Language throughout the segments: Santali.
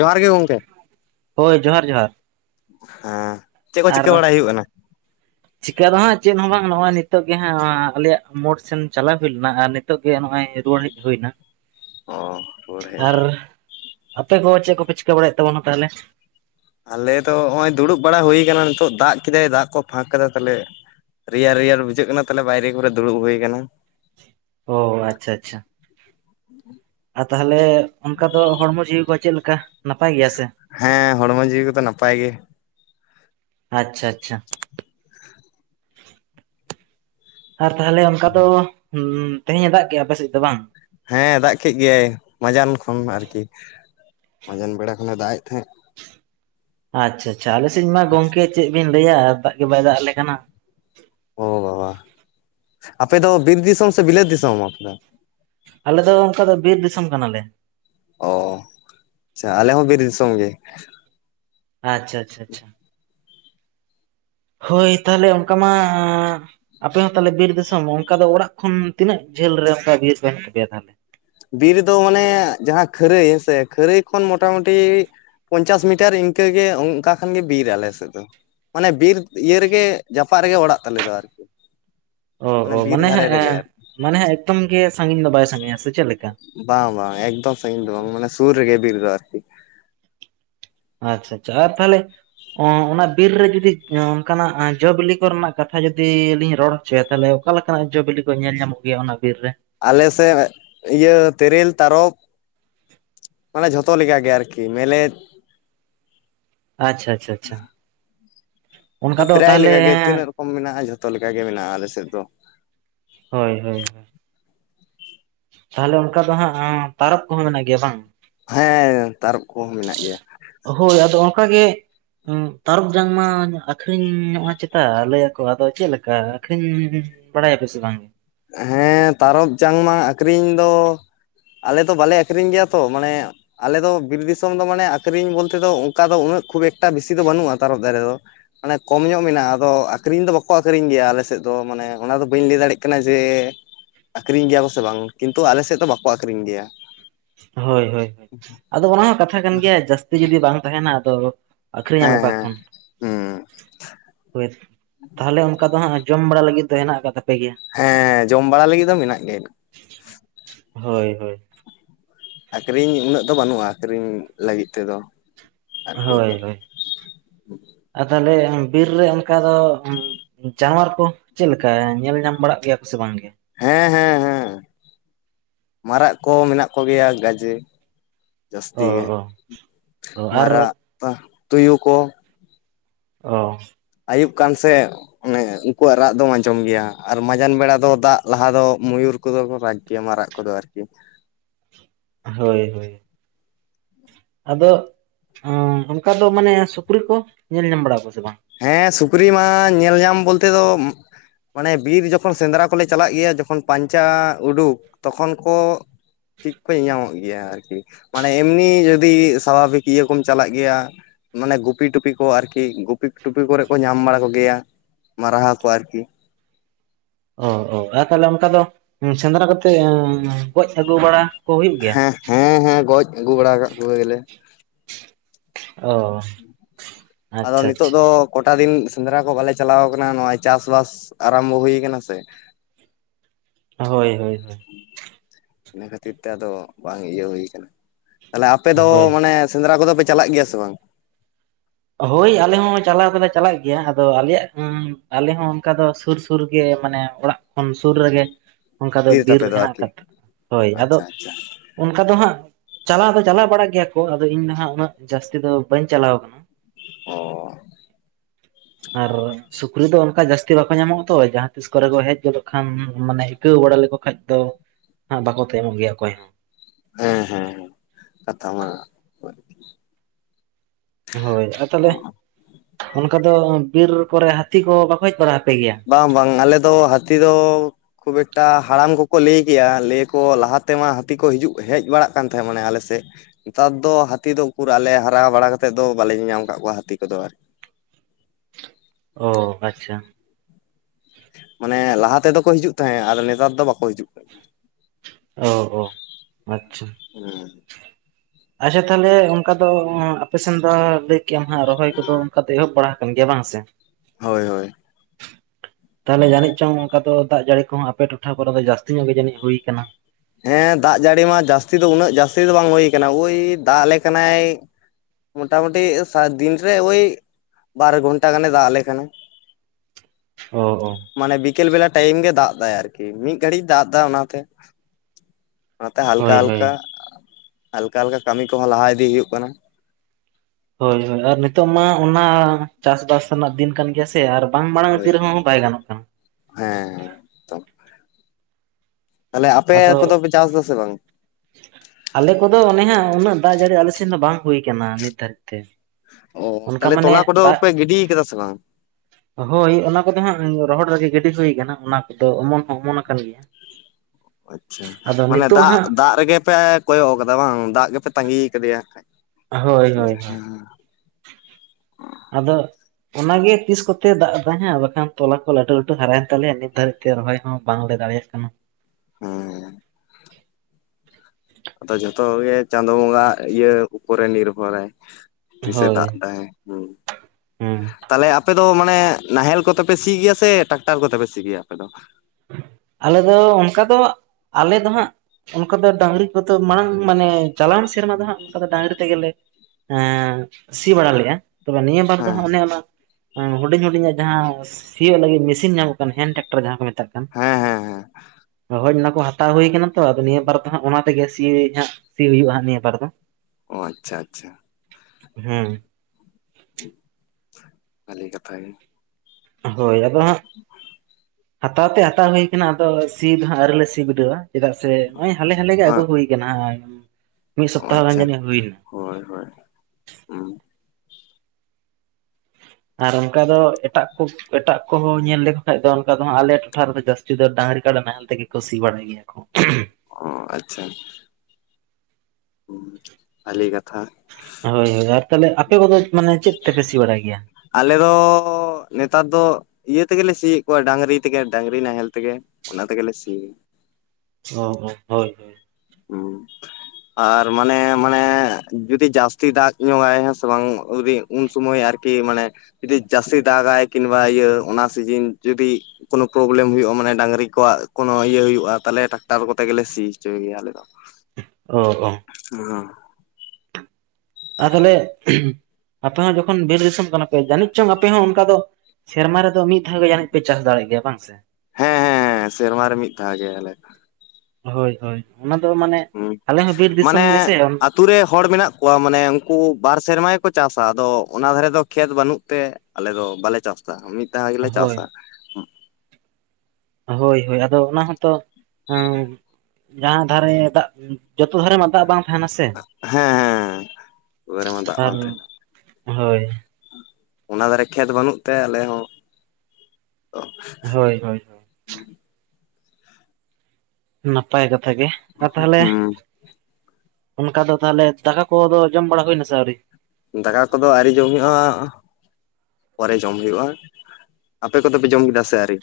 ᱡᱚᱦᱟᱨ ᱜᱮ ᱜᱚᱝᱠᱮ ᱦᱳᱭ ᱡᱚᱦᱟᱨ ᱡᱚᱦᱟᱨ ᱦᱮᱸ᱾ ᱪᱮᱫ ᱠᱚ ᱪᱤᱠᱟᱹ ᱵᱟᱲᱟᱭ ᱦᱩᱭᱩᱜ ᱠᱟᱱᱟ ᱪᱮᱠᱟ ᱫᱚ ᱦᱟᱸᱜ ᱪᱮᱫ ᱦᱚᱸ ᱵᱟᱝ ᱱᱚᱜᱼᱚᱭ ᱱᱤᱛᱚᱜ ᱜᱮ ᱦᱟᱸᱜ ᱟᱞᱮᱭᱟᱜ ᱢᱳᱲ ᱥᱮᱱ ᱪᱟᱞᱟᱣ ᱦᱩᱭ ᱞᱮᱱᱟ, ᱟᱨ ᱱᱤᱛᱚᱜ ᱜᱮ ᱱᱚᱜᱚᱭ ᱨᱩᱣᱟᱹᱲ ᱦᱮᱡ ᱦᱩᱭ ᱱᱟ᱾ ᱚ ᱨᱩᱣᱟᱹᱲ ᱦᱮᱡ ᱦᱩᱭ ᱟᱯᱮ ᱠᱚ ᱪᱮᱫ ᱠᱚᱯᱮ ᱪᱤᱠᱟᱹ ᱵᱟᱲᱟᱭᱮᱫ ᱛᱟᱵᱚᱱᱟ ᱛᱟᱦᱚᱞᱮ? ᱟᱞᱮ ᱫᱚ ᱱᱚᱜᱼᱚᱭ ᱫᱩᱲᱩᱵ ᱵᱟᱲᱟ ᱦᱩᱭ ᱠᱟᱱᱟ ᱱᱤᱛᱚᱜ ᱫᱟᱜ ᱠᱮᱫᱟᱭ ᱫᱟᱜ ᱠᱚ ᱯᱷᱟᱸᱠ ᱠᱮᱫᱟ ᱛᱟᱦᱚᱞᱮ ᱨᱮᱭᱟᱲ ᱨᱮᱭᱟᱲ ᱵᱩᱡᱷᱟᱹᱜ ᱠᱟᱱᱟ ᱛᱟᱦᱚᱞᱮ ᱵᱟᱭᱨᱮ ᱠᱚᱨᱮ ᱫᱩᱲᱩᱵ ᱦᱩᱭ ᱠᱟᱱᱟ᱾ ᱚ ᱟᱪᱪᱷᱟ ᱟᱪᱪᱷᱟ ᱟᱨ ᱛᱟᱦᱮᱞᱮ ᱚᱱᱠᱟ ᱫᱚ ᱦᱚᱲᱢᱚ ᱡᱤᱣᱤ ᱠᱚ ᱪᱮᱫ ᱞᱮᱠᱟ ᱱᱟᱯᱟᱭ ᱜᱮᱭᱟ ᱥᱮ ᱦᱮᱸ ᱦᱚᱲᱢᱚ ᱡᱤᱣᱤ ᱠᱚᱫᱚ ᱱᱟᱯᱟᱭ ᱜᱮ᱾ ᱟᱪᱪᱷᱟ ᱟᱪᱪᱷᱟ ᱟᱨ ᱛᱟᱦᱚᱞᱮ ᱚᱱᱠᱟ ᱫᱚ ᱛᱮᱦᱮᱧ ᱮ ᱫᱟᱜ ᱠᱮᱜᱼᱟ ᱟᱯᱮᱥᱮᱫ ᱫᱚ ᱵᱟᱝ ᱦᱮᱸ ᱫᱟᱜ ᱠᱮᱫ ᱜᱮᱭᱟᱭ ᱢᱟᱡᱟᱱ ᱠᱷᱚᱱ ᱟᱨᱠᱤ ᱢᱟᱡᱟᱱ ᱵᱮᱲᱟ ᱠᱷᱚᱱᱮ ᱫᱟᱜ ᱮᱫ ᱛᱟᱦᱮᱸᱫ ᱟᱪᱪᱷᱟ ᱟᱪᱪᱷᱟ ᱟᱞᱮ ᱥᱮᱫ ᱢᱟ ᱜᱚᱝᱠᱮ ᱪᱮᱫ ᱵᱤᱱ ᱞᱟᱹᱭᱟ ᱫᱟᱜ ᱜᱮ ᱵᱟᱭ ᱫᱟᱜ ᱟᱞᱮ ᱠᱟᱱᱟ ᱚ ᱵᱟᱵᱟ ᱟᱯᱮᱫᱚ ᱵᱤᱨ ᱫᱤᱥᱚᱢ ᱥᱮ ᱵᱤᱞᱟᱹᱛ ᱫᱤᱥᱚᱢ ᱟᱯᱮ ᱫᱚ ᱟᱞᱮ ᱫᱚ ᱚᱱᱠᱟ ᱫᱚ ᱵᱤᱨ ᱫᱤᱥᱚᱢ ᱠᱟᱱᱟᱞᱮ᱾ ᱚ ᱟᱪᱪᱷᱟ ᱟᱞᱮ ᱦᱚᱸ ᱵᱤᱨ ᱫᱤᱥᱚᱢ ᱜᱮ ᱟᱪᱪᱷᱟ ᱪᱷᱟ ᱪᱷᱟ᱾ ᱦᱚᱭ ᱛᱟᱦᱚᱞᱮ ᱚᱱᱠᱟ ᱢᱟᱻ ᱟᱯᱮ ᱦᱚᱸ ᱛᱟᱦᱚᱞᱮ ᱵᱤᱨ ᱫᱤᱥᱚᱢ ᱚᱱᱠᱟ ᱫᱚ ᱚᱲᱟᱜ ᱠᱷᱚᱱ ᱛᱤᱱᱟᱹᱜ ᱡᱷᱟᱹᱞ ᱨᱮ ᱚᱱᱠᱟ ᱵᱤᱨ ᱫᱚ ᱢᱮᱱᱟᱜ ᱛᱟᱯᱮᱭᱟ ᱛᱟᱦᱚᱞᱮ ᱵᱤᱨ ᱨᱮᱫᱚ ᱢᱟᱱᱮ ᱡᱟᱦᱟᱸ ᱠᱷᱟᱹᱨᱟᱹᱭ ᱦᱮᱸᱥᱮ ᱠᱷᱟᱹᱨᱟᱹᱭ ᱠᱷᱚᱱ ᱢᱚᱴᱟᱼᱢᱩᱴᱤ ᱯᱚᱧᱪᱟᱥ ᱢᱤᱴᱟᱨ ᱤᱱᱠᱟᱹ ᱜᱮ ᱚᱱᱠᱟ ᱠᱷᱟᱱᱜᱮ ᱵᱤᱨ ᱟᱞᱮ ᱥᱮᱫ ᱫᱚ ᱢᱟᱱᱮ ᱵᱤᱨ ᱤᱭᱟᱹ ᱨᱮᱜᱮ ᱡᱟᱯᱟᱜ ᱨᱮᱜᱮ ᱚᱲᱟᱜ ᱛᱟᱞᱮ ᱫᱚ ᱟᱨ ᱚ ᱚ ᱚᱱᱮ ᱵᱤᱨ ᱢᱟᱱᱮ ᱦᱟᱸᱜ ᱫᱷᱟᱨᱮ ᱨᱮᱜᱮ ᱟᱨ ᱢᱟᱱᱮ ᱦᱟᱸᱜ ᱮᱠᱫᱚᱢ ᱜᱮ ᱥᱟᱺᱜᱤᱧ ᱫᱚ ᱵᱟᱭ ᱥᱟᱺᱜᱤᱧᱟ ᱥᱮ ᱪᱮᱫ ᱞᱮᱠᱟ? ᱵᱟᱝ ᱵᱟᱝ ᱮᱠᱫᱚᱢ ᱥᱟᱺᱤᱧ ᱫᱚ ᱵᱟᱝ, ᱢᱟᱱᱮ ᱥᱩᱨ ᱨᱮᱜᱮ ᱵᱤᱨᱤ ᱫᱚ ᱟᱨᱠᱤ ᱟᱪᱪᱷᱟ ᱟᱪᱪᱷᱟ ᱟᱨ ᱛᱟᱦᱮᱞᱮ ᱚ ᱚᱱᱟ ᱵᱤᱨ ᱨᱮ ᱡᱩᱫᱤ ᱚᱱᱠᱟᱱᱟᱜ ᱡᱚ ᱵᱤᱞᱤ ᱠᱚᱨᱮᱱᱟᱜ ᱠᱟᱛᱷᱟ ᱡᱩᱫᱤ ᱞᱤᱧ ᱨᱚᱲᱟ ᱪᱮ ᱛᱟᱦᱚᱞᱮ ᱚᱠᱟ ᱞᱮᱠᱟᱱᱟᱜ ᱡᱚᱵᱤᱞᱤ ᱠᱚ ᱧᱮᱞ ᱧᱟᱢᱚᱜ ᱜᱮᱭᱟ ᱚᱱᱟ ᱵᱤᱨ ᱨᱮ? ᱟᱞᱮ ᱥᱮᱫ ᱤᱭᱟᱹ ᱛᱮᱹᱨᱮᱹᱞ ᱛᱟᱨᱚᱵ, ᱢᱟᱱᱮ ᱡᱷᱚᱛᱚ ᱞᱮᱠᱟ ᱜᱮ ᱟᱨᱠᱤ ᱢᱮᱞᱮᱫ ᱟᱪᱪᱷᱟ ᱪᱷᱟ ᱪᱷᱟ, ᱚᱱᱠᱟ ᱫᱚ ᱛᱟᱦᱚᱞᱮ ᱠᱚᱢ ᱢᱮᱱᱟᱜᱼᱟ ᱡᱷᱚᱛᱚ ᱞᱮᱠᱟ ᱜᱮ ᱢᱮᱱᱟᱜᱼᱟ ᱟᱞᱮ ᱥᱮᱫ ᱫᱚ᱾ ᱦᱳᱭ ᱦᱳᱭ ᱛᱟᱦᱚᱞᱮ ᱚᱱᱠᱟ ᱫᱚ ᱦᱟᱸᱜ ᱛᱟᱨᱚᱵᱽ ᱠᱚᱦᱚᱸ ᱢᱮᱱᱟᱜ ᱜᱮᱭᱟ ᱵᱟᱝ ᱦᱮᱸ ᱛᱟᱨᱚᱵ ᱠᱚᱦᱚᱸ ᱢᱮᱱᱟᱜ ᱜᱮᱭᱟ ᱦᱚᱭ ᱟᱫᱚ ᱚᱱᱠᱟ ᱜᱮ ᱛᱟᱨᱚᱯ ᱡᱟᱝ ᱢᱟ ᱟᱠᱷᱨᱤᱧᱚᱜᱼᱟ ᱪᱮᱛᱟ ᱞᱟᱹᱭᱟᱠᱚ ᱟᱫᱚ ᱪᱮᱜ ᱞᱮᱠᱟ ᱟᱠᱷᱨᱤᱧ ᱵᱟᱰᱟᱭᱟ ᱯᱮ ᱥᱮ ᱵᱟᱝ ᱦᱮᱸ ᱛᱟᱨᱚᱵ ᱡᱟᱝᱢᱟ ᱟᱹᱠᱷᱨᱤᱧ ᱫᱚ ᱟᱞᱮ ᱫᱚᱚ ᱵᱟᱞᱮ ᱟᱹᱠᱷᱨᱤᱧ ᱜᱮᱭᱟ ᱛᱚ ᱢᱟᱱᱮ ᱟᱞᱮᱚ ᱫᱚ ᱵᱤᱨ ᱫᱤᱥᱚᱢ ᱫᱚ ᱢᱟᱱᱮ ᱟᱠᱷᱨᱤᱧ ᱵᱚᱞᱛᱮ ᱫᱚ ᱚᱱᱠᱟ ᱫᱚ ᱩᱱᱟᱹᱜ ᱠᱷᱩᱵ ᱮᱠᱴᱟ ᱵᱮᱥᱤ ᱫᱚ ᱵᱟᱹᱱᱩᱜᱼᱟ ᱛᱟᱨᱵ ᱫᱟᱨᱮ ᱫᱚ᱾ ᱢᱟᱱᱮ ᱠᱚᱢ ᱧᱚᱜ ᱢᱮᱱᱟᱜᱼᱟ ᱟᱫᱚ ᱟᱠᱷᱨᱤᱧ ᱫᱚ ᱵᱟᱠᱚ ᱟᱹᱷᱨᱤᱧ ᱜᱮᱭᱟ ᱟᱞᱮᱥᱮᱫ ᱫᱚ ᱢᱟᱱᱮ ᱚᱱᱟᱫᱚ ᱵᱟᱹᱧ ᱞᱟᱹᱭ ᱫᱟᱲᱮᱜ ᱠᱟᱱᱟ ᱠᱟᱱᱟ ᱡᱮ ᱟᱠᱷᱨᱤᱧ ᱜᱮᱭᱟ ᱠᱚ ᱥᱮ ᱵᱟᱝ? ᱠᱤᱱᱛᱩ ᱟᱞᱮ ᱥᱮᱫ ᱫᱚ ᱵᱟᱠᱚ ᱟᱠᱷᱨᱤᱧ ᱜᱮᱭᱟ᱾ ᱦᱳᱭ ᱦᱳᱭ ᱟᱫᱚ ᱚᱱᱟ ᱦᱚᱸ ᱠᱟᱛᱷᱟ ᱠᱟᱱ ᱜᱮᱭᱟ ᱡᱟᱹᱥᱛᱤ ᱡᱩᱫᱤ ᱵᱟᱝ ᱛᱟᱦᱮᱱᱟ ᱟᱫᱚ ᱟᱹᱠᱷᱨᱤᱧᱟᱢ ᱦᱮᱸ ᱚᱠᱟ ᱦᱮᱸ ᱠᱷᱚᱱ ᱦᱩᱸ ᱦᱚᱭ ᱛᱟᱦᱚᱞᱮ ᱚᱱᱠᱟ ᱫᱚ ᱦᱟᱸᱜ ᱡᱚᱢ ᱵᱟᱲᱟ ᱞᱟᱹᱜᱤᱫ ᱫᱚ ᱦᱮᱱᱟᱜ ᱟᱠᱟᱫ ᱛᱟᱯᱮ ᱜᱮᱭᱟ ᱦᱮᱸ ᱡᱚᱢ ᱵᱟᱲᱟ ᱞᱟᱹᱜᱤᱫ ᱫᱚ ᱢᱮᱱᱟᱜ ᱜᱮᱭᱟ ᱦᱳᱭ, ᱦᱳᱭ᱾ ᱟᱹᱠᱷᱨᱤᱧ ᱩᱱᱟᱹᱜ ᱫᱚ ᱵᱟᱹᱱᱩᱜᱼᱟ ᱟᱹᱠᱷᱨᱤᱧ ᱞᱟᱹᱜᱤᱫ ᱛᱮᱫᱚ ᱟᱨᱠᱤ ᱦᱳᱭ ᱦᱳᱭ ᱟ ᱛᱟᱦᱚᱞᱮ ᱵᱤᱨ ᱨᱮ ᱚᱱᱠᱟ ᱫᱚ ᱡᱟᱱᱣᱟᱨ ᱠᱚ ᱪᱮᱫ ᱞᱮᱠᱟ ᱧᱮᱞ ᱧᱟᱢ ᱵᱟᱲᱟᱜ ᱜᱮᱭᱟ ᱠᱚ ᱥᱮ ᱵᱟᱝ ᱜᱮ ᱦᱮᱸ ᱦᱮᱸ ᱦᱮᱸ ᱢᱟᱨᱟᱜ ᱠᱚ ᱢᱮᱱᱟᱜ ᱠᱚᱜᱮᱭᱟ ᱜᱟᱡᱮ ᱚ ᱡᱟᱹᱥᱛᱤ ᱜᱮ ᱚ ᱚ ᱟᱨ ᱢᱟᱨᱟᱜ ᱛᱩᱭᱩ ᱠᱚ ᱚ ᱟᱹᱭᱩᱵ ᱠᱟᱱ ᱥᱮ ᱚᱱᱮ ᱩᱱᱠᱩᱣᱟᱜ ᱨᱟᱜ ᱫᱚᱢ ᱟᱸᱡᱚᱢ ᱜᱮᱭᱟ ᱟᱨ ᱢᱟᱡᱟᱱ ᱵᱮᱲᱟ ᱫᱚ ᱫᱟᱜ ᱞᱟᱦᱟ ᱫᱚ ᱢᱩᱭᱩᱨ ᱠᱩ ᱫᱚ ᱠᱚ ᱨᱟᱜᱽ ᱜᱮᱭᱟ ᱢᱟᱨᱟᱜ ᱠᱚᱫᱚ ᱟᱨᱠᱤ ᱦᱳᱭ ᱦᱳᱭ ᱟᱫᱚ ᱚᱱᱠᱟ ᱫᱚ ᱢᱟᱱᱮ ᱥᱩᱠᱨᱤ ᱠᱚ ᱧᱮᱞ ᱧᱟᱢ ᱵᱟᱲᱟᱠᱚ ᱥᱮ ᱵᱟᱝ ᱦᱮᱸ ᱥᱩᱠᱨᱤ ᱢᱟ ᱧᱮᱞ ᱧᱟᱢ ᱵᱚᱞᱛᱮ ᱫᱚ ᱢᱟᱱᱮ ᱵᱤᱨ ᱡᱚᱠᱷᱚᱱ ᱥᱮᱸᱫᱽᱨᱟ ᱠᱚᱞᱮ ᱪᱟᱞᱟᱜ ᱜᱮᱭᱟ ᱡᱚᱠᱷᱚᱱ ᱯᱟᱧᱪᱟ ᱩᱰᱩᱠ ᱛᱚᱠᱷᱚᱱ ᱠᱚ ᱴᱷᱤᱠ ᱠᱚᱧ ᱧᱟᱢᱟ [unintelligible] ᱟᱨᱠᱤ ᱢᱟᱱᱮ ᱮᱢᱱᱤ ᱡᱚᱫᱤ ᱥᱟᱵᱷᱟᱵᱤᱠ ᱤᱭᱟᱹ ᱠᱚᱢ ᱪᱟᱞᱟᱜ ᱜᱮᱭᱟ ᱢᱟᱱᱮ ᱜᱩᱯᱤ ᱴᱩᱯᱤ ᱠᱚ ᱟᱨᱠᱤ ᱜᱩᱯᱤ ᱴᱩᱯᱤ ᱠᱚᱨᱮ ᱠᱚ ᱧᱟᱢ ᱵᱟᱲᱟ ᱠᱚᱜᱮᱭᱟ ᱢᱟᱨᱦᱟᱣ ᱠᱩ ᱟᱨᱠᱤ ᱚ ᱚ ᱟᱨ ᱛᱟᱦᱚᱞᱮ ᱚᱱᱠᱟ ᱫᱚ ᱥᱮᱸᱫᱽᱨᱟ ᱠᱟᱛᱮᱜ ᱜᱚᱡ ᱟᱹᱜᱩ ᱵᱟᱲᱟ ᱠᱚ ᱦᱩᱭᱩᱜ ᱜᱮᱭᱟ? ᱦᱮᱸ ᱦᱮᱸ ᱦᱮᱸ ᱜᱚᱡ ᱟᱹᱜᱩ ᱵᱟᱲᱟ ᱠᱟᱜ ᱠᱚᱣᱟ ᱜᱮᱞᱮ ᱚ ᱟᱫᱚ ᱟᱪᱪᱷᱟ ᱱᱤᱛᱚᱜ ᱟᱪᱪᱷᱟ ᱫᱚ ᱜᱚᱴᱟ ᱫᱤᱱ ᱥᱮᱸᱫᱽᱨᱟ ᱠᱚ ᱵᱟᱞᱮ ᱪᱟᱞᱟᱣ ᱟᱠᱟᱱᱟ ᱱᱚᱜ ᱪᱟᱥᱵᱟᱥ ᱟᱨᱟᱢᱵᱚ ᱦᱩᱭ ᱟᱠᱟᱱᱟ ᱥᱮ ᱦᱳᱭ ᱦᱳᱭ ᱦᱳᱭ ᱤᱱᱟᱹ ᱠᱷᱟᱹᱛᱤᱨ ᱛᱮ ᱟᱫᱚ ᱵᱟᱝ ᱤᱭᱟᱹ ᱦᱩᱭ ᱠᱟᱱᱟ ᱛᱟᱦᱚᱞᱮ ᱟᱯᱮ ᱫᱚ ᱦᱳᱭ ᱢᱟᱱᱮ ᱥᱮᱸᱫᱽᱨᱟ ᱠᱚᱫᱚ ᱯᱮ ᱪᱟᱞᱟᱜ ᱜᱮᱭᱟ ᱥᱮ ᱵᱟᱝ? ᱦᱳᱭ ᱟᱞᱮ ᱦᱚᱸ ᱪᱟᱞᱟᱣ ᱫᱚᱞᱮ ᱪᱟᱞᱟᱜ ᱜᱮᱭᱟ, ᱟᱫᱚ ᱟᱞᱮᱭᱟᱜ ᱟᱞᱮ ᱦᱚᱸ ᱚᱱᱠᱟ ᱫᱚ ᱥᱩᱨ ᱥᱩᱨ ᱜᱮ ᱢᱟᱱᱮ ᱚᱲᱟᱜ ᱠᱷᱚᱱ ᱥᱩᱨ ᱨᱮᱜᱮ ᱚᱱᱠᱟ ᱫᱚ ᱵᱤᱨ ᱦᱮ ᱟᱠᱟᱫ ᱦᱳᱭ ᱟᱫᱚ ᱟᱪᱪᱷᱟ ᱟᱪᱪᱷᱟ ᱚᱱᱠᱟ ᱫᱚ ᱦᱟᱸᱜ ᱪᱟᱞᱟᱣ ᱫᱚ ᱪᱟᱞᱟᱣ ᱵᱟᱲᱟᱜ ᱜᱮᱭᱟ ᱠᱚ ᱟᱫᱚ ᱤᱧ ᱫᱚ ᱦᱟᱸᱜ ᱩᱱᱟᱹᱜ ᱡᱟᱹᱥᱛᱤ ᱫᱚ ᱵᱟᱹᱧ ᱪᱟᱞᱟᱣ ᱟᱠᱟᱱᱟ᱾ ᱚ ᱟᱨ ᱥᱩᱠᱨᱤ ᱫᱚ ᱚᱱᱠᱟ ᱡᱟᱹᱥᱛᱤ ᱵᱟᱠᱚ ᱧᱟᱢᱚᱜᱼᱟ ᱛᱚ ᱡᱟᱦᱟᱸ ᱛᱤᱱᱟᱹᱜ ᱤᱥ ᱠᱚᱨᱮ ᱠᱚ ᱦᱮᱡ ᱜᱚᱫᱚᱜ ᱠᱷᱟᱱ ᱢᱟᱱᱮ ᱟᱹᱭᱠᱟᱹᱣ ᱵᱟᱲᱟ ᱞᱮᱠᱚ ᱠᱷᱟᱱᱡ ᱫᱚ ᱵᱟᱠᱚ ᱛᱟᱭᱚᱢᱚᱜ ᱜᱮᱭᱟ ᱚᱠᱚᱭ ᱦᱚᱸ ᱦᱮᱸ ᱦᱮᱸ ᱠᱟᱛᱷᱟ ᱢᱟ ᱦᱳᱭ ᱛᱟᱦᱚᱞᱮ ᱚᱱᱠᱟ ᱫᱚ ᱵᱤᱨ ᱠᱚᱨᱮ ᱦᱟᱹᱛᱤ ᱠᱚ ᱵᱟᱠᱚ ᱦᱮᱡ ᱵᱟᱲᱟ ᱟᱯᱮ ᱜᱮᱭᱟ? ᱵᱟᱝ - ᱵᱟᱝ ᱟᱞᱮᱫᱚ ᱦᱟᱹᱛᱤ ᱫᱚ [unintelligible] ᱦᱟᱲᱟᱢ ᱠᱚᱠᱚ ᱞᱟᱹᱭ ᱠᱮᱭᱟ ᱞᱟᱹᱭ ᱟᱠᱚ ᱞᱟᱦᱟ ᱛᱮ ᱢᱟ ᱦᱟᱹᱛᱤ ᱠᱚ ᱦᱤᱡᱩᱜ ᱦᱮᱡ ᱵᱟᱲᱟᱜ ᱠᱟᱱ ᱛᱟᱦᱮᱸᱜ ᱢᱟᱱᱮ ᱟᱞᱮ ᱥᱮᱫ᱾ ᱱᱮᱛᱟᱨ ᱫᱚ ᱦᱟᱹᱛᱤ ᱫᱚ ᱩᱠᱩᱨ ᱟᱞᱮ ᱦᱟᱨᱟ ᱵᱟᱲᱟ ᱠᱟᱛᱮᱫ ᱫᱚ ᱵᱟᱞᱮ ᱧᱮᱞᱧᱟᱢ ᱠᱟᱜ ᱠᱚᱣᱟ ᱦᱟᱹᱛᱤ ᱠᱚᱫᱚ᱾ ᱟᱨᱠᱤ ᱚ ᱟᱪᱪᱷᱟ᱾ ᱢᱟᱱᱮ ᱞᱟᱦᱟ ᱛᱮᱫᱚ ᱠᱚ ᱦᱤᱡᱩᱜ ᱛᱟᱦᱮᱸᱜ ᱟᱫᱚ ᱱᱮᱛᱟᱨ ᱫᱚ ᱵᱟᱠᱚ ᱦᱤᱡᱩᱜ ᱠᱟᱱᱟ᱾ ᱚ ᱦᱚ ᱟᱪᱪᱷᱟ᱾ ᱦᱮᱸ ᱟᱪᱪᱷᱟ ᱛᱟᱞᱦᱮ ᱚᱱᱠᱟ ᱫᱚ ᱟᱯᱮ ᱥᱮᱱ ᱫᱚ ᱞᱟᱹᱭ ᱠᱮᱭᱟᱢ ᱦᱟᱸᱜ ᱨᱚᱦᱚᱭ ᱠᱚᱫᱚ ᱚᱱᱠᱟ ᱫᱚ, ᱮᱦᱚᱵ ᱵᱟᱲᱟ ᱠᱟᱱ ᱜᱮᱭᱟ ᱵᱟᱝ ᱥᱮ? ᱦᱳᱭ ᱦᱳᱭ ᱛᱟᱦᱚᱞᱮ ᱡᱟᱹᱱᱤᱡ ᱪᱚᱝ ᱚᱱᱠᱟ ᱫᱚ ᱫᱟᱜ ᱡᱟᱹᱲᱤ ᱠᱚᱦᱚᱸ ᱟᱯᱮ ᱴᱚᱴᱷᱟ ᱠᱚᱨᱮ ᱫᱚ ᱡᱟᱹᱥᱛᱤ ᱧᱚᱜ ᱜᱮ ᱡᱟᱹᱱᱤᱡ ᱦᱩᱭ ᱟᱠᱟᱱᱟ? ᱦᱮᱸ ᱫᱟᱜ ᱡᱟᱹᱲᱤ ᱢᱟ ᱡᱟᱹᱥᱛᱤ ᱫᱚ ᱩᱱᱟᱹᱜ ᱡᱟᱹᱥᱛᱤ ᱫᱚ ᱵᱟᱝ ᱦᱩᱭ ᱠᱟᱱᱟ, ᱳᱭ ᱫᱟᱜ ᱟᱞᱮ ᱠᱟᱱᱟᱭ ᱢᱚᱴᱟ ᱢᱩᱴᱤ ᱥᱟᱛ ᱫᱤᱱ ᱨᱮ ᱚᱭ [inaudible] ᱵᱟᱨ ᱜᱷᱚᱱᱴᱟ ᱜᱟᱱᱮ ᱫᱟᱜ ᱟᱞᱮ ᱠᱟᱱᱟ᱾ [inaudible] ᱚ - ᱚ ᱢᱟᱱᱮ ᱵᱤᱠᱮᱞ ᱵᱮᱞᱟ ᱴᱟᱭᱤᱢ ᱜᱮ ᱫᱟᱜ ᱮᱫᱟᱭ ᱟᱨᱠᱤ ᱢᱤᱫ ᱜᱷᱟᱹᱲᱤᱡ ᱫᱟᱜ ᱮᱫᱟ ᱚᱱᱟ ᱛᱮ᱾ ᱚᱱᱟᱛᱮ ᱦᱟᱞᱠᱟ ᱦᱳᱭ - ᱦᱳᱭ ᱦᱟᱞᱠᱟ [inaudible] ᱦᱟᱞᱠᱟ - ᱦᱟᱞᱠᱟ ᱠᱟᱹᱢᱤ ᱠᱚᱦᱚᱸ ᱞᱟᱦᱟ ᱤᱫᱤ ᱦᱩᱭᱩᱜ ᱠᱟᱱᱟ᱾ ᱦᱚᱭ - ᱦᱚᱭ ᱟᱨ ᱱᱤᱛᱚᱜ ᱢᱟ ᱚᱱᱟ ᱪᱟᱥ-ᱵᱟᱥ ᱨᱮᱱᱟᱜ ᱫᱤᱱ ᱠᱟᱱ ᱜᱮᱭᱟ ᱥᱮ᱾ ᱥᱮ ᱟᱨ ᱵᱟᱝ ᱢᱟᱲᱟᱝ ᱤᱫᱤ ᱦᱳᱭ ᱨᱮᱦᱚᱸ ᱵᱟᱭ ᱜᱟᱱᱚᱜ ᱠᱟᱱᱟ᱾ ᱦᱮᱸ ᱛᱟᱞᱦᱮ ᱟᱯᱮ ᱟᱫᱚ ᱠᱚᱫᱚᱯᱮ ᱪᱟᱥ ᱫᱟᱥᱮ ᱵᱟᱝ ᱟᱞᱮ ᱠᱚᱫᱚ ᱚᱱᱮ ᱦᱟᱸᱜ ᱩᱱᱟᱹᱜ ᱫᱟᱜ ᱡᱟᱹᱲᱤ ᱟᱞᱮ ᱥᱮᱱ ᱫᱚ ᱵᱟᱝ ᱦᱩᱭ ᱠᱟᱱᱟ ᱱᱤᱛ ᱫᱷᱟᱹᱨᱤᱡ ᱛᱮ ᱚ ᱚᱱᱠᱟ ᱛᱟᱞᱦᱮ ᱢᱟᱱᱮ ᱛᱚᱞᱟ ᱠᱚᱫᱚ ᱫᱟᱜ ᱯᱮ ᱜᱤᱰᱤᱭᱠᱟᱫᱟ ᱥᱮ ᱵᱟᱝ? ᱦᱳᱭ ᱚᱱᱟ ᱠᱚᱫᱚ ᱦᱟᱸᱜ ᱨᱚᱦᱚᱲ ᱨᱮᱜᱮ ᱜᱤᱰᱤ ᱦᱩᱭ ᱠᱟᱱᱟ ᱚᱱᱟ ᱠᱚᱫᱚ ᱚᱢᱚᱱ ᱦᱚᱸ ᱚᱢᱚᱱ ᱟᱠᱟᱱ ᱜᱮᱭᱟ [inaudible] ᱟᱪᱪᱷᱟ ᱟᱫᱚ ᱢᱟᱱᱮ ᱱᱤᱛᱚᱜ ᱫᱟᱜ ᱦᱟᱸᱜ ᱫᱟᱜ ᱨᱮᱜᱮ ᱯᱮ ᱠᱚᱭᱚᱜ ᱠᱟᱫᱟ ᱵᱟᱝ ᱫᱟᱜ ᱜᱮᱯᱮ ᱛᱟᱸᱜᱤ ᱠᱟᱫᱮᱭᱟ ᱦᱟᱸᱜ ᱠᱷᱟᱡ ᱦᱳᱭ ᱦᱳᱭ ᱦᱳᱭ [unintelligible] ᱟᱫᱚ ᱚᱱᱟᱜᱮ ᱛᱤᱥᱠᱚᱛᱮᱭ ᱫᱟᱜ ᱮᱫᱟ ᱦᱮᱸ ᱵᱟᱠᱷᱟᱱ ᱛᱚᱞᱟ ᱠᱚ ᱞᱟᱹᱴᱩ ᱞᱟᱹᱴᱩ ᱦᱟᱨᱟᱭᱮᱱ ᱛᱟᱞᱮᱭᱟ ᱱᱤᱛ ᱫᱷᱟᱹᱨᱤᱡ ᱛᱮ ᱨᱚᱦᱚᱭ ᱦᱚᱸ ᱵᱟᱝᱞᱮ ᱫᱟᱲᱮᱭᱟᱜ ᱠᱟᱱᱟ ᱦᱩᱸ ᱟᱫᱚ ᱡᱷᱚᱛᱚᱜᱮ ᱪᱟᱸᱫᱳ ᱵᱚᱸᱜᱟ ᱤᱭᱟᱹ ᱩᱯᱚᱨᱮ ᱱᱤᱨᱵᱷᱚᱨᱟᱭ ᱾ ᱛᱤᱥᱮ ᱦᱳᱭ ᱫᱟᱜ ᱫᱟᱭ, ᱦᱩᱸ ᱦᱩᱸ ᱛᱟᱦᱞᱮ ᱟᱯᱮ ᱫᱚ ᱢᱟᱱᱮ ᱱᱟᱦᱮᱞ ᱠᱚᱛᱮᱯᱮ ᱥᱤ ᱜᱮᱭᱟ ᱥᱮ ᱴᱟᱠᱴᱟᱨ ᱠᱚᱛᱮ ᱯᱮ ᱥᱤ ᱜᱮᱭᱟ ᱟᱯᱮ ᱫᱚ ᱟᱞᱮ ᱫᱚ ᱚᱱᱠᱟ ᱫᱚ ᱟᱞᱮ ᱫᱚ ᱦᱟᱸᱜ ᱚᱱᱠᱟ ᱫᱚ ᱰᱟᱝᱨᱤ ᱠᱚᱫᱚ ᱢᱟᱲᱟᱝ ᱢᱟᱱᱮ ᱡᱟᱞᱟᱣᱟᱱ ᱥᱮᱨᱢᱟ ᱫᱚ ᱦᱟᱸᱜ ᱚᱱᱠᱟ ᱫᱚ ᱰᱟᱝᱨᱤ ᱛᱮᱜᱮᱞᱮ ᱮᱸ ᱥᱤ ᱵᱟᱲᱟ ᱞᱮᱜᱼᱟ, ᱛᱚᱵᱮ ᱱᱤᱭᱟᱹ ᱵᱟᱨ ᱫᱚ ᱦᱮᱸ ᱦᱟᱸᱜ ᱚᱱᱮ ᱚᱱᱟ ᱮᱸ, ᱦᱩᱰᱤᱧ ᱦᱩᱰᱤᱧᱟᱜ ᱡᱟᱦᱟᱸ ᱥᱤᱭᱳᱜ ᱞᱟᱹᱜᱤᱫ ᱢᱮᱥᱤᱱ ᱧᱟᱢᱚᱜ ᱠᱟᱱᱟ ᱦᱮᱱ ᱴᱨᱟᱠᱴᱟᱨ ᱡᱟᱦᱟᱸ ᱠᱚ ᱢᱮᱛᱟᱜ ᱠᱟᱱ ᱠᱟᱱ ᱦᱮᱸ ᱦᱮᱸ ᱦᱮᱸ ᱦᱳᱭ ᱚᱱᱟ ᱠᱚ ᱦᱟ [unintelligible] ᱦᱟᱛᱟᱣ ᱦᱩᱭ ᱠᱟᱱᱟ ᱛᱚ ᱟᱫᱚ ᱱᱤᱭᱟᱹ ᱵᱟᱨ ᱫᱚ ᱦᱟᱸᱜ ᱚᱱᱟ ᱛᱮᱜᱮ ᱥᱤᱭᱟᱹᱧ ᱦᱟᱸᱜ, ᱥᱤ ᱦᱩᱭᱩᱜᱼᱟ ᱦᱟᱸᱜ ᱱᱤᱭᱟᱹ ᱵᱟᱨ ᱫᱚ ᱚ ᱟᱪᱪᱷᱟ ᱟᱪᱪᱷᱟ ᱦᱮᱸ ᱵᱷᱟᱞᱤ ᱠᱟᱛᱷᱟ ᱜᱮ ᱦᱳᱭ ᱟᱫᱚ ᱦᱟᱸᱜ [inaudible] ᱦᱟᱛᱟᱣ ᱛᱮᱫ ᱦᱟᱛᱟᱣ ᱦᱩᱭ ᱟᱠᱟᱱᱟ ᱟᱫᱚ ᱥᱤ ᱫᱚ ᱦᱟᱸᱟᱜ ᱟᱨᱮ ᱥᱤ ᱵᱤᱰᱟᱹᱣᱟ ᱪᱮᱫᱟᱜ ᱥᱮ ᱱᱚᱜ ᱚᱚᱭ ᱦᱟᱞᱮ ᱦᱟᱞᱮ ᱜᱮ ᱟᱹᱜᱩ ᱦᱮᱸ ᱦᱩᱭ ᱠᱟᱱᱟ ᱠᱟᱱᱟ, ᱢᱤᱫ ᱚ ᱥᱚᱯᱛᱟᱦᱚ ᱜᱟᱱ ᱟᱪᱪᱷᱟ ᱡᱟᱹᱱᱤᱡ ᱦᱩᱭᱱᱟ ᱦᱳᱭ -ᱦᱳᱭ ᱦᱩᱸ ᱾ ᱟᱨ ᱚᱝᱠᱟ ᱫᱚ ᱮᱴᱟᱜ ᱠᱚ ᱮᱴᱟᱜ ᱠᱚᱦᱚᱸ ᱧᱮᱞ ᱞᱮᱠᱚ ᱠᱷᱟᱡ ᱫᱚ ᱚᱱᱠᱟ ᱫᱚ ᱦᱟᱸᱜ ᱟᱞᱮ ᱴᱚᱴᱷᱟ ᱨᱮᱦᱚᱸ ᱡᱟᱹᱥᱛᱤ ᱠᱤᱪᱷᱩ ᱫᱚ ᱰᱟᱝᱨᱤ ᱠᱟᱰᱟ ᱱᱟᱦᱮᱞ ᱛᱮᱜᱮ ᱠᱚ ᱥᱤ ᱵᱟᱲᱟᱭ ᱜᱮᱭᱟ ᱾ ᱚ ᱟᱪᱪᱷᱟ ᱦᱩᱸ, ᱵᱷᱟᱞᱤ ᱠᱟᱛᱷᱟ ᱦᱳᱭ ᱦᱳᱭ ᱟᱨ ᱛᱟᱞᱦᱮ ᱟᱯᱮ ᱠᱚᱫᱚ ᱢᱟᱱᱮ ᱪᱮᱫ ᱛᱮᱯᱮ ᱥᱤ ᱵᱟᱲᱟᱭ ᱜᱮᱭᱟ ᱟᱞᱮᱚ ᱫᱚ ᱱᱮᱛᱟᱨ ᱫᱚ ᱤᱭᱟᱹ ᱛᱮᱜᱮᱞᱮ ᱥᱤᱭᱮᱫ ᱠᱚᱣᱟ ᱰᱟᱝᱨᱤ ᱛᱮᱜᱮ ᱰᱟᱝᱨᱤ ᱱᱟᱦᱮᱞ ᱛᱮᱜᱮ ᱚᱱᱟ ᱛᱮᱜᱮᱞᱮ ᱥᱤᱭᱟ ᱚ, ᱚ ᱦᱳᱭ ᱦᱳᱭ ᱦᱩᱸ ᱟᱨ ᱢᱟᱱᱮ ᱢᱟᱱᱮ ᱡᱩᱫᱤ ᱡᱟᱹᱥᱛᱤ ᱫᱟᱜ ᱧᱩᱚᱜᱟᱭ ᱦᱮᱸ ᱥᱮ ᱵᱟᱝ ᱡᱩᱫᱤ ᱩᱱ ᱥᱩᱢᱚᱭ ᱟᱨᱠᱤ ᱢᱟᱱᱮ ᱡᱩᱫᱤ ᱡᱟᱥᱛᱤ ᱫᱟᱜᱟᱭ ᱠᱤᱢᱵᱟ ᱤᱭᱟᱹ ᱚᱱᱟ ᱥᱤᱡᱤᱱ ᱡᱩᱫᱤ ᱠᱳᱱᱳ ᱯᱨᱚᱵᱽᱞᱮᱢ ᱦᱩᱭᱩᱜᱼᱟ ᱢᱟᱱᱮ ᱰᱟᱝᱨᱤ ᱠᱚᱣᱟᱜ ᱠᱳᱱᱳ ᱤᱭᱟᱹ ᱦᱩᱭᱩᱜᱼᱟ ᱛᱟᱞᱦᱮ ᱴᱨᱟᱠᱴᱟᱨ ᱠᱚᱛᱮ ᱜᱮᱞᱮ ᱥᱤ ᱦᱚᱪᱚᱭ ᱜᱮᱭᱟᱞᱮ [inaudible] ᱚ ᱚ ᱦᱚᱸ ᱟᱨ ᱛᱟᱞᱦᱮ [unintelligible] ᱟᱯᱮ ᱦᱚᱸ ᱡᱚᱠᱷᱚᱱ ᱵᱤᱨ ᱫᱤᱥᱚᱢ ᱠᱟᱱᱟ ᱯᱮ ᱡᱟᱹᱱᱤᱡ ᱪᱚᱝ ᱟᱯᱮ ᱦᱚᱸ ᱚᱱᱠᱟ ᱫᱚ ᱥᱮᱨᱢᱟ ᱨᱮᱫᱚ ᱢᱤᱫ ᱫᱷᱟᱣ ᱜᱮ ᱡᱟᱤᱡ ᱯᱮ ᱪᱟᱥ ᱫᱟᱲᱮᱭᱟᱜ ᱜᱮᱭᱟ ᱵᱟᱝ ᱥᱮ ᱦᱮᱸᱻᱦᱮᱸᱻᱦᱮᱸ ᱥᱮᱨᱢᱟ ᱨᱮ ᱢᱤᱫ ᱫᱷᱟᱣ ᱜᱮ ᱟᱞᱮ ᱫᱚ ᱾ ᱦᱳᱭ ᱦᱳᱭ ᱚᱱᱟ ᱫᱚ ᱢᱟᱱᱮ ᱟᱞᱮ ᱦᱚᱸ ᱵᱤᱨ ᱫᱤᱥᱚᱢ ᱜᱮᱥᱮ ᱟᱛᱳ ᱨᱮ ᱦᱚᱲ ᱢᱮᱱᱟᱜ ᱠᱚᱣᱟ ᱢᱟᱱᱮ ᱩᱱᱠᱩ ᱵᱟᱨ ᱥᱮᱨᱢᱟ ᱜᱮᱠᱚ ᱪᱟᱥᱟ᱾ᱟᱫᱚ ᱚᱱᱟ ᱫᱷᱟᱨᱮ ᱫᱚ ᱠᱷᱮᱛ ᱵᱟᱹᱱᱩᱜ ᱛᱮ ᱟᱞᱮ ᱫᱚ ᱵᱟᱞᱮ ᱪᱟᱥ-ᱟ ᱾ᱢᱤᱫ ᱫᱷᱟᱣ ᱜᱮᱞᱮ ᱦᱳᱭ ᱪᱟᱥᱟ᱾ ᱦᱳᱭ ᱦᱳᱭ ᱟᱫᱚ ᱚᱱᱟ ᱦᱚᱸᱛᱚ ᱡᱟᱦᱟᱸ ᱫᱷᱟᱨᱮ ᱫᱟᱜ ᱡᱚᱛᱚ ᱫᱷᱟᱨᱮ ᱢᱟ ᱫᱟᱜ ᱵᱟᱝ ᱦᱮᱸ ᱦᱮᱸ ᱚᱠᱟ ᱨᱮᱢᱟ ᱫᱟᱜ [inaudible] ᱟᱨ ᱵᱟᱝ ᱛᱟᱦᱮᱱᱟ ᱦᱳᱭ ᱚᱱᱟ ᱫᱟᱨᱮ ᱠᱷᱮᱛ ᱵᱟᱹᱱᱩᱜ ᱛᱮ ᱟᱞᱮ ᱦᱚᱸ ᱦᱳᱭ ᱦᱳᱭ ᱱᱟᱯᱟᱭ ᱠᱟᱛᱷᱟ ᱜᱮ ᱟᱨ ᱛᱟᱦᱞᱮ ᱦᱩᱸ ᱚᱱᱠᱟ ᱫᱚ ᱛᱟᱦᱚᱞᱮ ᱫᱟᱠᱟ ᱠᱚᱦᱚᱸ ᱫᱚ ᱡᱚᱢ ᱵᱟᱲᱟ ᱦᱩᱭᱱᱟ ᱥᱮ ᱟᱹᱣᱨᱤ ᱫᱟᱠᱟ ᱠᱚᱫᱚ ᱟᱣᱨᱤ ᱡᱚᱢ ᱦᱩᱭᱩᱜᱼᱟ ᱯᱚᱨᱮ ᱡᱚᱢ [unintelligible] ᱦᱩᱭᱩᱜᱼᱟ ᱟᱯᱮ ᱠᱚᱫᱚ ᱯᱮ ᱡᱚᱢ ᱠᱮᱫᱟ ᱥᱮ ᱟᱣᱨᱤ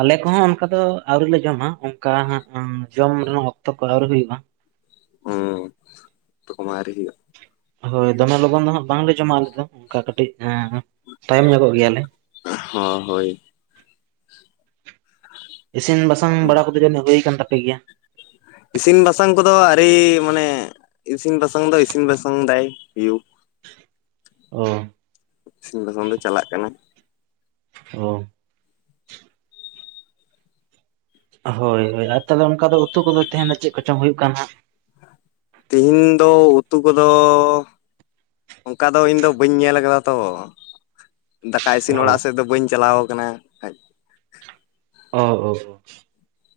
ᱟᱞᱮ ᱠᱚᱦᱚᱸ ᱚᱱᱠᱟ ᱫᱚ ᱟᱹᱣᱨᱤ ᱞᱮ ᱡᱚᱢᱟ, ᱚᱱᱠᱟ ᱦᱟ ᱡᱚᱢ ᱨᱮᱱᱟᱜ ᱚᱠᱛᱚ ᱠᱚ ᱟᱹᱣᱨᱤ ᱦᱩᱭᱩᱜᱼᱟ᱾ ᱦᱩᱸ ᱩᱛᱩ ᱠᱚᱢᱟ ᱟᱣᱨᱤ ᱦᱩᱭᱩᱜ ᱦᱳᱭ ᱫᱚᱢᱮ ᱞᱚᱜᱚᱱ ᱫᱚ ᱦᱟᱸᱜ ᱵᱟᱝᱞᱮ ᱡᱚᱢᱟ, ᱟᱞᱮ ᱫᱚ ᱚᱱᱠᱟ ᱠᱟᱹᱴᱤᱡ ᱛᱟᱭᱚᱢ ᱧᱚᱜᱚᱜ ᱜᱮᱭᱟᱞᱮ ᱦᱚ ᱦᱳᱭ᱾ ᱤᱥᱤᱱ ᱵᱟᱥᱟᱝ ᱵᱟᱲᱟ ᱠᱚᱫᱚ ᱡᱟᱱᱤᱡ ᱦᱩᱭ ᱠᱟᱱ ᱛᱟᱯᱮ ᱜᱮᱭᱟ? ᱤᱥᱤᱱ ᱵᱟᱥᱟᱝ ᱠᱚᱫᱚ ᱟᱹᱨᱤ, ᱢᱟᱱᱮ ᱤᱥᱤᱱ ᱵᱟᱥᱟᱝ ᱫᱚ ᱤᱥᱤᱱ ᱵᱟᱥᱟᱝ ᱫᱟᱭ ᱭᱩ ᱚ ᱤᱥᱤᱱ ᱵᱟᱥᱟᱝ ᱫᱚ ᱪᱟᱞᱟᱜ ᱠᱟᱱᱟ᱾ ᱚ ᱦᱳᱭ ᱦᱳᱭ ᱟᱨ ᱛᱟᱦᱚᱞᱮ ᱚᱱᱠᱟ ᱫᱚ ᱩᱛᱩ ᱠᱚᱫᱚ ᱛᱮᱦᱮᱱ ᱪᱮᱫ ᱠᱚᱪᱚᱝ ᱦᱩᱭᱩᱜ ᱠᱟᱱᱟ ᱦᱟᱸᱜ ᱛᱤᱦᱤᱧ ᱫᱚ ᱩᱛᱩ ᱠᱚᱫᱚ ᱚᱱᱠᱟ ᱫᱚ ᱤᱧ ᱫᱚ ᱵᱟᱹᱧ ᱧᱮᱞ ᱟᱠᱟᱫᱟ ᱛᱚ, ᱫᱟᱠᱟ ᱤᱥᱤᱱ ᱚ ᱚᱲᱟᱜ ᱥᱮᱫ ᱫᱚ ᱵᱟᱹᱧ ᱪᱟᱞᱟᱣ ᱟᱠᱟᱱᱟ᱾ ᱚ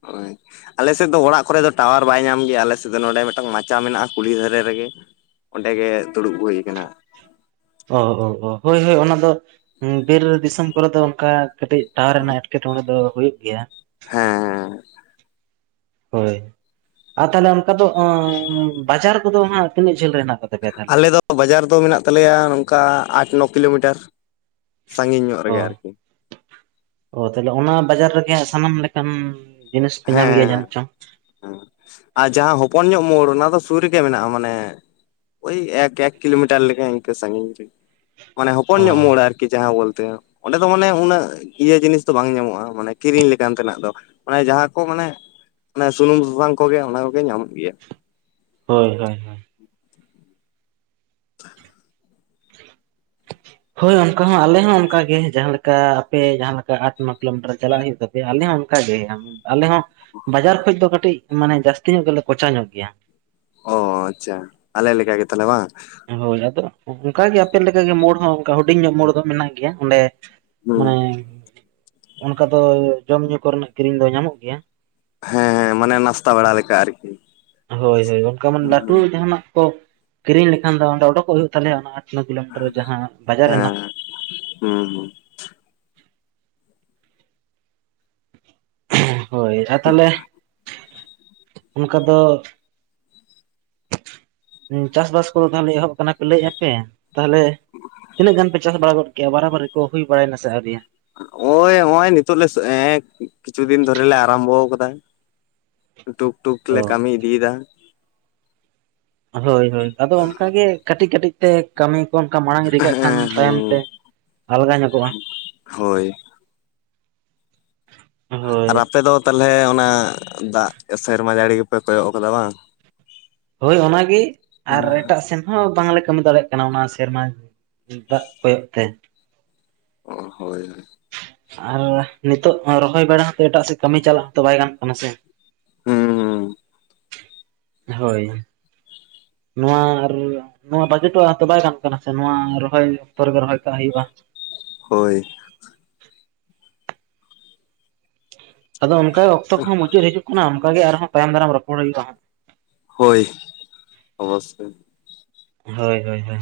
[unintelligible] ᱟᱞᱮ ᱥᱮᱫ ᱫᱚ ᱚᱲᱟᱜ ᱠᱚᱨᱮ ᱫᱚ ᱴᱟᱣᱟᱨ ᱵᱟᱭ ᱧᱟᱢ ᱜᱮᱭᱟ ᱾ᱟᱞᱮ ᱥᱮᱫ ᱫᱚ ᱱᱚᱸᱰᱮ ᱢᱤᱫᱴᱟᱝ ᱢᱟᱪᱟ ᱢᱮᱱᱟᱜᱼᱟ ᱾ᱠᱩᱞᱦᱤ ᱫᱷᱟᱨᱮ ᱨᱮᱜᱮ ᱚᱸᱰᱮ ᱜᱮ ᱫᱩᱲᱩᱵ ᱦᱩᱭ ᱠᱟᱱᱟ᱾ ᱚ ᱚ ᱚ ᱦᱳᱭ ᱦᱳᱭ ᱚᱱᱟ ᱫᱚ ᱵᱤᱨ ᱫᱤᱥᱚᱢ ᱠᱚᱨᱮ ᱫᱚ ᱚᱱᱠᱟ ᱠᱟᱹᱴᱤᱡ ᱴᱟᱣᱟᱨ ᱨᱮᱱᱟᱜ ᱮᱸᱴᱠᱮ ᱴᱚᱸᱲᱮ ᱫᱚ ᱦᱩᱭᱩᱜ ᱜᱮᱭᱟ᱾ ᱦᱮᱸ ᱦᱮᱸ ᱦᱳᱭ᱾ ᱟᱨ ᱛᱟᱦᱚᱞᱮ ᱚᱱᱠᱟ ᱫᱚ ᱵᱟᱡᱟᱨ ᱠᱚᱫᱚ ᱦᱟᱸᱜ ᱛᱤᱱᱟᱹᱜ ᱡᱷᱟᱹᱞ ᱨᱮ ᱦᱮᱱᱟᱜ ᱛᱟᱞᱮᱭᱟ? ᱟᱞᱮ ᱫᱚ ᱵᱟᱡᱟᱨ ᱫᱚ ᱢᱮᱱᱟᱜ ᱛᱟᱞᱮᱭᱟ, ᱱᱚᱝᱠᱟ ᱟᱴ ᱱᱚ ᱠᱤᱞᱳᱢᱤᱴᱟᱨ᱾ ᱥᱟᱺᱜᱤᱧ ᱧᱚᱜ ᱚ ᱨᱮᱜᱮ ᱟᱨᱠᱤ ᱚ ᱛᱟᱦᱚᱞᱮ ᱚᱱᱟ ᱵᱟᱡᱟᱨ ᱨᱮᱜᱮ ᱥᱟᱱᱟᱢ ᱞᱮᱠᱟᱱ, ᱡᱤᱱᱤᱥ ᱯᱮ ᱧᱟᱢ ᱜᱮᱭᱟ ᱦᱮᱸ ᱡᱟᱱᱤᱡ ᱪᱚᱝ ᱦᱮᱸ ᱟᱨ ᱡᱟᱦᱟᱸ ᱦᱚᱯᱚᱱ ᱧᱚᱜ ᱢᱳᱲ ᱚᱱᱟ ᱫᱚ ᱥᱩᱨ ᱨᱮᱜᱮ ᱢᱮᱱᱟᱜᱼᱟ ᱢᱟᱱᱮ ᱳᱭ ᱮᱠ, ᱮᱠ ᱠᱤᱞᱳᱢᱤᱴᱟᱨ ᱞᱮᱠᱟ ᱤᱱᱠᱟᱹ ᱥᱟᱺᱜᱤᱧ ᱨᱮ ᱢᱟᱱᱮ ᱦᱚᱯᱚᱱ ᱚ ᱧᱚᱜ ᱢᱳᱲ ᱟᱨᱠᱤ ᱠᱤ ᱡᱟᱦᱟᱸ ᱵᱚᱞᱛᱮ ᱚᱸᱰᱮ ᱫᱚ ᱢᱟᱱᱮ ᱩᱱᱟᱹᱜ ᱤᱭᱟᱹ ᱡᱤᱱᱤᱥ ᱫᱚ ᱵᱟᱝ ᱧᱟᱢᱚᱜᱼᱟ᱾ ᱢᱟᱱᱮ ᱠᱤᱨᱤᱧ ᱞᱮᱠᱟᱱ ᱛᱮᱱᱟᱜ ᱫᱚ᱾ ᱢᱟᱱᱮ ᱡᱟᱦᱟᱸ ᱠᱚ ᱢᱟᱱᱮ ᱥᱩᱱᱩᱢ ᱥᱟᱥᱟᱝ ᱠᱚᱜᱮ ᱚᱱᱟ ᱠᱚᱜᱮ ᱧᱟᱢᱚᱜ ᱜᱮᱭᱟ᱾ ᱦᱳᱭ ᱦᱳᱭ [unintelligible] [unintelligible] ᱦᱳᱭ ᱚᱱᱠᱟ ᱦᱚᱸ ᱟᱞᱮ ᱦᱚᱸ ᱚᱱᱠᱟ ᱜᱮ ᱡᱟᱦᱟᱸ ᱞᱮᱠᱟ ᱟᱯᱮ ᱡᱟᱦᱟᱸ ᱞᱮᱠᱟ ᱟᱴ ᱱᱚ ᱠᱤᱞᱳᱢᱤᱴᱟᱨ ᱪᱟᱞᱟᱜ ᱦᱩᱭᱩᱜ ᱛᱟᱯᱮ᱾ ᱟᱞᱮ ᱦᱚᱸ ᱚᱱᱠᱟ ᱜᱮ ᱟᱞᱮ ᱦᱚᱸ ᱵᱟᱡᱟᱨ ᱠᱷᱚᱱ ᱫᱚ ᱠᱟᱹᱴᱤᱡ ᱢᱟᱱᱮ ᱡᱟᱹᱥᱛᱤ ᱧᱚᱜ ᱜᱮᱞᱮ ᱠᱚᱪᱟ ᱧᱚᱜ ᱜᱮᱭᱟ᱾ ᱚ ᱟᱪᱪᱷᱟ ᱟᱞᱮ ᱞᱮᱠᱟ ᱜᱮ ᱛᱟᱞᱚᱦᱮ ᱵᱟᱝ ᱦᱳᱭ ᱟᱫᱚ ᱚᱱᱠᱟᱜᱮ ᱟᱯᱮ ᱞᱮᱠᱟ ᱜᱮ, ᱢᱳᱲ ᱦᱚᱸ ᱚᱱᱠᱟ ᱦᱩᱰᱤᱧ ᱧᱚᱜ ᱢᱳᱲ ᱫᱚ ᱢᱮᱱᱟᱜ ᱜᱮᱭᱟ ᱚᱸᱰᱮ ᱢᱟᱱᱮ ᱦᱩᱸ ᱚᱱᱠᱟ ᱫᱚ ᱡᱚᱢ ᱧᱩ ᱠᱚᱨᱮᱱᱟᱜ ᱠᱤᱨᱤᱧ ᱫᱚ ᱧᱟᱢᱚᱜ ᱜᱮᱭᱟ᱾ ᱦᱮᱸ ᱦᱮᱸ ᱢᱟᱱᱮ ᱱᱟᱥᱛᱟ ᱵᱮᱲᱟ ᱞᱮᱠᱟ ᱟᱨᱠᱤ ᱦᱳᱭ ᱦᱳᱭ ᱚᱱᱠᱟ ᱢᱟᱱᱮ ᱞᱟᱹᱴᱩ ᱡᱟᱦᱟᱱᱟᱜ ᱠᱚ ᱠᱤᱨᱤᱧ ᱞᱮᱠᱷᱟᱱ ᱫᱚ ᱚᱰᱚᱠᱚᱜ ᱦᱩᱭᱩᱜ ᱛᱟᱞᱮᱭᱟ ᱚᱱᱟ ᱦᱟᱴ [inaudible] ᱠᱤᱞᱳᱢᱤᱴᱟᱨ ᱡᱟᱦᱟᱸ ᱵᱟᱡᱟᱨ ᱦᱮᱱᱟ ᱦᱮᱸ ᱦᱩᱸ ᱦᱩᱸ ᱦᱳᱭ ᱟᱨ ᱛᱟᱦᱚᱞᱮ ᱚᱱᱠᱟ ᱫᱚ [inaudible] ᱦᱚᱸ ᱪᱟᱥᱵᱟᱥ ᱠᱚᱫᱚ ᱛᱟᱦᱞᱮ ᱮᱦᱚᱵ ᱟᱠᱟᱱᱟ ᱯᱮ ᱞᱟᱹᱭ ᱟᱯᱮ᱾ ᱛᱟᱦᱟᱞᱮ ᱛᱤᱱᱟᱹᱜ ᱜᱟᱱ ᱯᱮ ᱪᱟᱥ ᱵᱟᱲᱟ ᱜᱚᱫ ᱠᱮᱭᱟ ᱵᱟᱨᱟ ᱵᱟᱨᱤ ᱠᱚ ᱦᱩᱭ ᱵᱟᱲᱟᱭᱮᱱᱟ ᱥᱮ ᱟᱹᱶᱨᱤᱭᱟ? ᱱᱚᱜᱼᱚᱭ ᱱᱚᱜᱼᱚᱭ ᱱᱤᱛᱚᱜ ᱞᱮ ᱠᱤᱪᱷᱩ ᱫᱤᱱ ᱫᱷᱚᱨᱮ ᱞᱮ ᱟᱨᱟᱢᱵᱷᱚ ᱟᱠᱟᱫᱟ᱾ ᱴᱩᱠ ᱴᱩᱠ ᱚ ᱞᱮ ᱠᱟᱹᱢᱤ ᱤᱫᱤᱭᱮᱫᱟ᱾ ᱦᱳᱭ ᱦᱳᱭ ᱟᱫᱚ ᱚᱱᱠᱟᱜᱮ ᱠᱟᱹᱴᱤᱡ ᱠᱟᱹᱴᱤᱡ ᱛᱮ ᱠᱟᱹᱢᱤ ᱚᱱᱠᱟ ᱢᱟᱲᱟᱝ ᱤᱫᱤ ᱠᱟᱜ ᱠᱷᱟᱱ ᱦᱮᱸ ᱛᱟᱭᱚᱢ ᱛᱮ ᱟᱞᱜᱟ ᱧᱚᱜᱚᱜᱼᱟ᱾ ᱦᱳᱭ ᱦᱳᱭ ᱟᱨ ᱟᱯᱮ ᱫᱚ ᱛᱟᱦᱚᱞᱮ ᱚᱱᱟ ᱫᱟᱜ ᱥᱮᱨᱢᱟ ᱡᱟᱹᱲᱤ ᱜᱮᱯᱮ ᱠᱚᱭᱚᱜ ᱠᱟᱫᱟ ᱵᱟᱝ? ᱦᱳᱭ ᱚᱱᱟᱜᱮ ᱟᱨ ᱮᱴᱟᱜ ᱥᱮᱱ ᱦᱚᱸ ᱵᱟᱝᱞᱮ ᱠᱟᱹᱢᱤ ᱫᱟᱲᱮᱭᱟᱜ ᱠᱟᱱᱟ ᱚᱱᱟ ᱥᱮᱨᱢᱟ ᱫᱟᱜ [unintelligible] ᱛᱮ ᱚ ᱦᱳᱭ ᱦᱳᱭ ᱟᱨ ᱱᱤᱛᱚᱜ ᱨᱚᱦᱚᱭ ᱵᱟᱲᱟ ᱦᱚᱸᱛᱚ ᱮᱴᱟᱜ ᱥᱮᱫ ᱠᱟᱹᱢᱤ ᱪᱟᱞᱟᱜ ᱦᱚᱸᱛᱚ ᱵᱟᱭ ᱜᱟᱱᱚᱜ ᱠᱟᱱᱟ ᱥᱮ ᱦᱩᱸᱦᱩᱸ ᱦᱳᱭ ᱱᱚᱣᱟ ᱟᱨ, ᱱᱚᱣᱟ ᱵᱟᱜᱤ ᱦᱚᱴᱚᱣᱟᱜ ᱦᱚᱸ ᱛᱚ ᱵᱟᱭ ᱜᱟᱱᱚᱜ ᱠᱟᱱᱟ ᱥᱮ ᱱᱚᱣᱟ ᱨᱚᱦᱚᱭ ᱚᱠᱛᱚ ᱨᱮᱜᱮ ᱨᱚᱦᱚᱭ ᱠᱟᱜ ᱦᱩᱭᱩᱜᱼᱟ᱾ ᱦᱳᱭ ᱟᱫᱚ ᱚᱱᱠᱟᱜᱮ ᱚᱠᱛᱚ ᱠᱚ ᱦᱚᱸ ᱢᱩᱪᱟᱹᱫ ᱦᱤᱡᱩᱜ ᱠᱟᱱᱟ ᱚᱱᱠᱟ ᱜᱮ ᱟᱨᱦᱚᱸ ᱛᱟᱭᱚᱢ ᱫᱟᱨᱟᱢ ᱨᱚᱯᱚᱲ ᱦᱩᱭᱩᱜᱼᱟ᱾ ᱦᱳᱭ ᱚᱵᱚᱥᱥᱚᱭ ᱦᱳᱭ ᱦᱳᱭ ᱦᱳᱭ